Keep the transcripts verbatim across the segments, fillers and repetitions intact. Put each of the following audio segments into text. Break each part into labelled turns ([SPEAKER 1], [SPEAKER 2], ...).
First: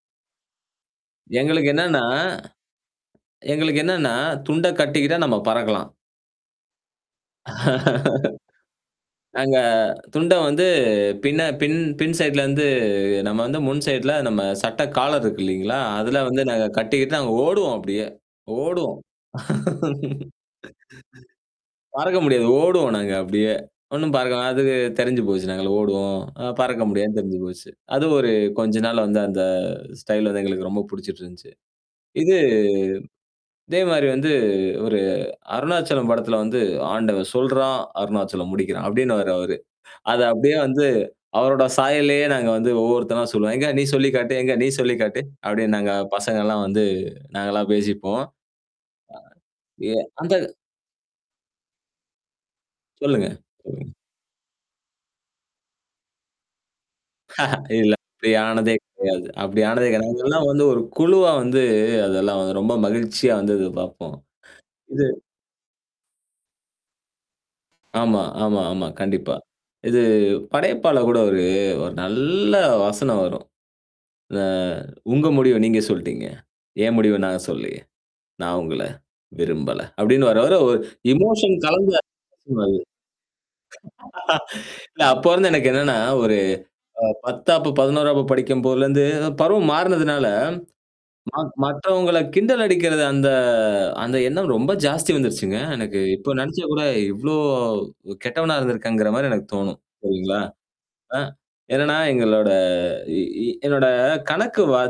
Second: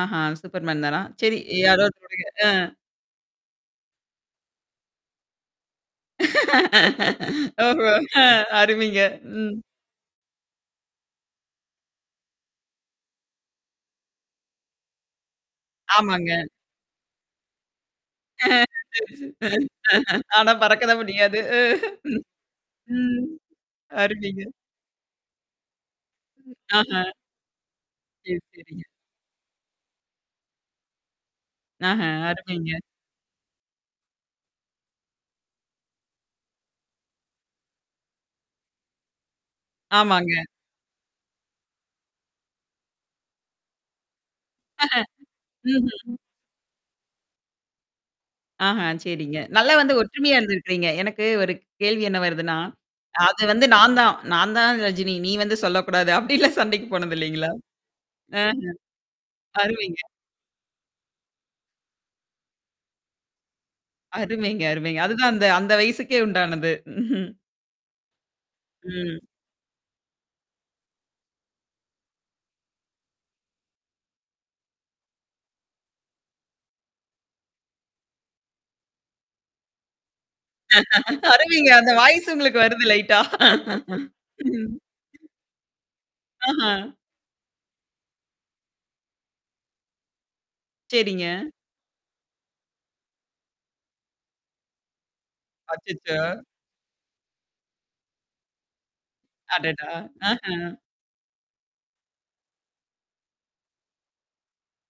[SPEAKER 1] ஆஹா! Superman தானா! சரி
[SPEAKER 2] எங்களுக்கு
[SPEAKER 1] யாராரு
[SPEAKER 2] என்னன்னா
[SPEAKER 1] போனீங்க? அ.
[SPEAKER 2] எங்களுக்கு என்னன்னா, துண்ட கட்டிக்கிட்டா நம்ம பறக்கலாம்.
[SPEAKER 1] ஓஹோ! அ அருமைங்க. ம்.
[SPEAKER 2] நாங்க துண்ட வந்து பின்ன பின் பின் சைட்லருந்து நம்ம வந்து முன் சைடல நம்ம சட்ட காலர் இருக்கு இல்லைங்களா? அதல வந்து
[SPEAKER 1] ஆமாங்க.
[SPEAKER 2] நாங்க கட்டிக்கிட்டு நாங்க ஓடுவோம் அப்பபடியே. ஓடுவோம்.
[SPEAKER 1] ஆனா பறக்கதான் முடியாது. அ.
[SPEAKER 2] பறக்க முடியாது. ஓடுவோம் நாங்க
[SPEAKER 1] ம்.
[SPEAKER 2] அப்படியே. ஒண்ணும் பார்க்க
[SPEAKER 1] அருமைங்க.
[SPEAKER 2] அதுக்கு தெரிஞ்சு போச்சு நாங்க ஓடுவோம். அ பறக்க
[SPEAKER 1] ஆஹா.
[SPEAKER 2] முடியாதுன்னு தெரிஞ்சு போச்சு. அது ஒரு
[SPEAKER 1] சரி.
[SPEAKER 2] கொஞ்ச
[SPEAKER 1] சரிங்க.
[SPEAKER 2] நாள் வந்து அந்த ஸ்டைல் வந்து எங்களுக்கு ரொம்ப புடிச்சுட்டு இருந்துச்சு.
[SPEAKER 1] ஆஹ,
[SPEAKER 2] இது
[SPEAKER 1] அருமைங்க.
[SPEAKER 2] இதே மாரி வந்து ஒரு அருணாச்சலம் படத்தில வந்து, "ஆண்டவன் சொல்றான், அருணாச்சலம் முடிக்கிறான்." அப்டினுவாரு அவரு. அத
[SPEAKER 1] ஆமாங்க.
[SPEAKER 2] அப்படியே வந்து அவரோட சாயல்லயே நாங்க வந்து ஒவ்வொருத்தராாம் சொல்லுவோம். "எங்க நீ சொல்லி காட்டு. எங்க நீ
[SPEAKER 1] ஆஹ.
[SPEAKER 2] சொல்லி காட்டு." அப்படின்னு நாங்க
[SPEAKER 1] ம்ஹ்ம்.
[SPEAKER 2] பசங்கலாம் வந்து நாங்கலாம் பேசிப்போம்.
[SPEAKER 1] ஆஹா, சரிங்க. நல்லா
[SPEAKER 2] ஆ
[SPEAKER 1] வந்து
[SPEAKER 2] ஏ அந்த
[SPEAKER 1] ஒற்றுமையா இருந்திருக்கிறீங்க. எனக்கு ஒரு கேள்வி என்ன வருதுன்னா?
[SPEAKER 2] சொல்லுங்க.
[SPEAKER 1] அது வந்து
[SPEAKER 2] சொல்லுங்க.
[SPEAKER 1] நான் தான். நான் தான் ரஜினி. நீ வந்து சொல்லக்கூடாது. அப்டிலாம் சண்டைக்கு போனது இலைங்களா?
[SPEAKER 2] இல்ல. அப்படி
[SPEAKER 1] ஆஹ்ம்.
[SPEAKER 2] ஆனதே கிடையாது. அப்படி ஆனதே கிட
[SPEAKER 1] அருமைங்க.
[SPEAKER 2] நாங்கெல்லாம் வந்து ஒரு குழுவா வந்து அதெல்லாம் வந்து ரொம்ப மகிழ்ச்சியா வந்து பார்ப்போம்.
[SPEAKER 1] அருமைங்க, அருமைங்க.
[SPEAKER 2] இது
[SPEAKER 1] அதுதான் அந்த அந்த வயசுக்கே உண்டானது.
[SPEAKER 2] ஆமா, ஆமா, ஆமா
[SPEAKER 1] ம்.
[SPEAKER 2] கண்டிப்பா. இது படையப்பால கூட ஒரு ஒரு நல்ல வசனம் வரும். அ "உங்க முடிவு நீங்க சொல்ட்டீங்க? ஏன் முடிவு நாங்க சொல்லலயே! நான் உங்கள, விரும்பல." அப்டின்னு வாரு. அவர ஒரு இமோஷன்
[SPEAKER 1] அருமைங்க. அந்த
[SPEAKER 2] கலந்து சொல்வாரு.
[SPEAKER 1] வாய்ஸ் உங்களுக்கு
[SPEAKER 2] அது.
[SPEAKER 1] வருது. லைட்டா. ம்.
[SPEAKER 2] இல்ல அப்போ வந்து எனக்கு என்னன்னா, ஒரு
[SPEAKER 1] ஆஹ.
[SPEAKER 2] அ பத்தாம் வகுப்பு, பதினொன்னாம் வகுப்பு படிக்கும் போதுலருந்து அ பருவம் மாறுனதுனால.
[SPEAKER 1] சரிங்க.
[SPEAKER 2] ம மற்றவங்கள கிண்டல் அடிக்கிறது அந்த அந்த எண்ணம் ரொம்ப ஜாஸ்தி வந்துருச்சுங்க. எனக்கு
[SPEAKER 1] அச்சச்சோ!
[SPEAKER 2] இப்போ நெனச்சா கூட இவ்ளோ கெட்டவனா இருந்திருக்கங்கிற மாரி எனக்கு தோணும்.
[SPEAKER 1] அடடா!
[SPEAKER 2] சரிங்களா?
[SPEAKER 1] ஆஹ.
[SPEAKER 2] ஆ. என்னன்னா எங்களோட இ என்னோட கணக்கு வா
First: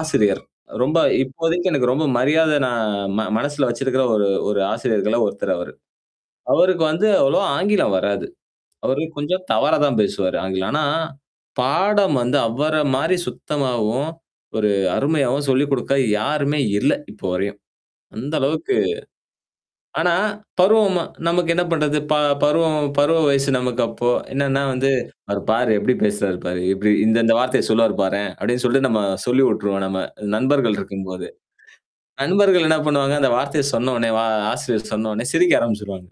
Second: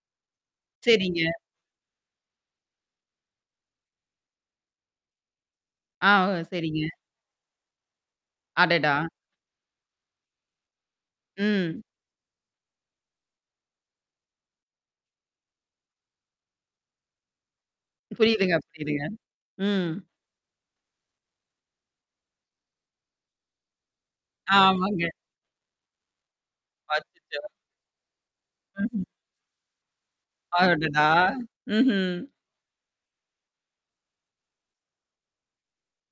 [SPEAKER 2] ஆசிரியர். ரொம்ப
[SPEAKER 1] சரிங்க.
[SPEAKER 2] இப்போதைக்கு எனக்கு ரொம்ப மரியாத நான் ம மனசுல வச்சிருக்கிற ஒரு ஒரு ஆசிரியர்கள ஒருத்தர் அவரு.
[SPEAKER 1] ஆ. ஓ!
[SPEAKER 2] அவருக்கு
[SPEAKER 1] சரிங்க.
[SPEAKER 2] வந்து அவ்வளோ ஆங்கிலம் வராது.
[SPEAKER 1] அடடா!
[SPEAKER 2] அவரு கொஞ்சம் தவறா தான் பேசுவாரு, ஆங்கிலம். ஆனா.
[SPEAKER 1] ம்.
[SPEAKER 2] பாடம் வந்து அவர மாரி சுத்தமாவும். ஒரு அருமையாவும் சொல்லிக் குடுக்க யாருமே இல்ல, இப்ப வரையும். அந்த
[SPEAKER 1] புரியுதுங்க,
[SPEAKER 2] அளவுக்கு
[SPEAKER 1] புரியுதுங்க. ம்.
[SPEAKER 2] ஆனா, பருவமா நமக்கு என்ன பண்றது? ப பருவம் பருவ வயசு நமக்கு அப்போ. என்னன்னா வந்து,
[SPEAKER 1] ஆமாங்க.
[SPEAKER 2] "அவரு பாரு எப்டி பேசுறாரு பாரு! எப்டி இந்த இந்த
[SPEAKER 1] அச்சச்சோ!
[SPEAKER 2] வார்த்தைய சொல்வாரு பார்றேன்" அப்படின்னு சொல்லிட்டு நம்ம
[SPEAKER 1] ம்.
[SPEAKER 2] சொல்லி விட்டுருவோம் நம்ம நண்பர்கள்
[SPEAKER 1] அடடா!
[SPEAKER 2] இருக்கும்போது.
[SPEAKER 1] ம்ஹ்ம்.
[SPEAKER 2] நண்பர்கள் என்ன பண்ணுவாங்க, அந்த வார்த்தைய சொன்ன உடனே வா ஆசிரியர் சொன்ன உடனே சிரிக்க ஆரம்பிச்சுருவாங்க.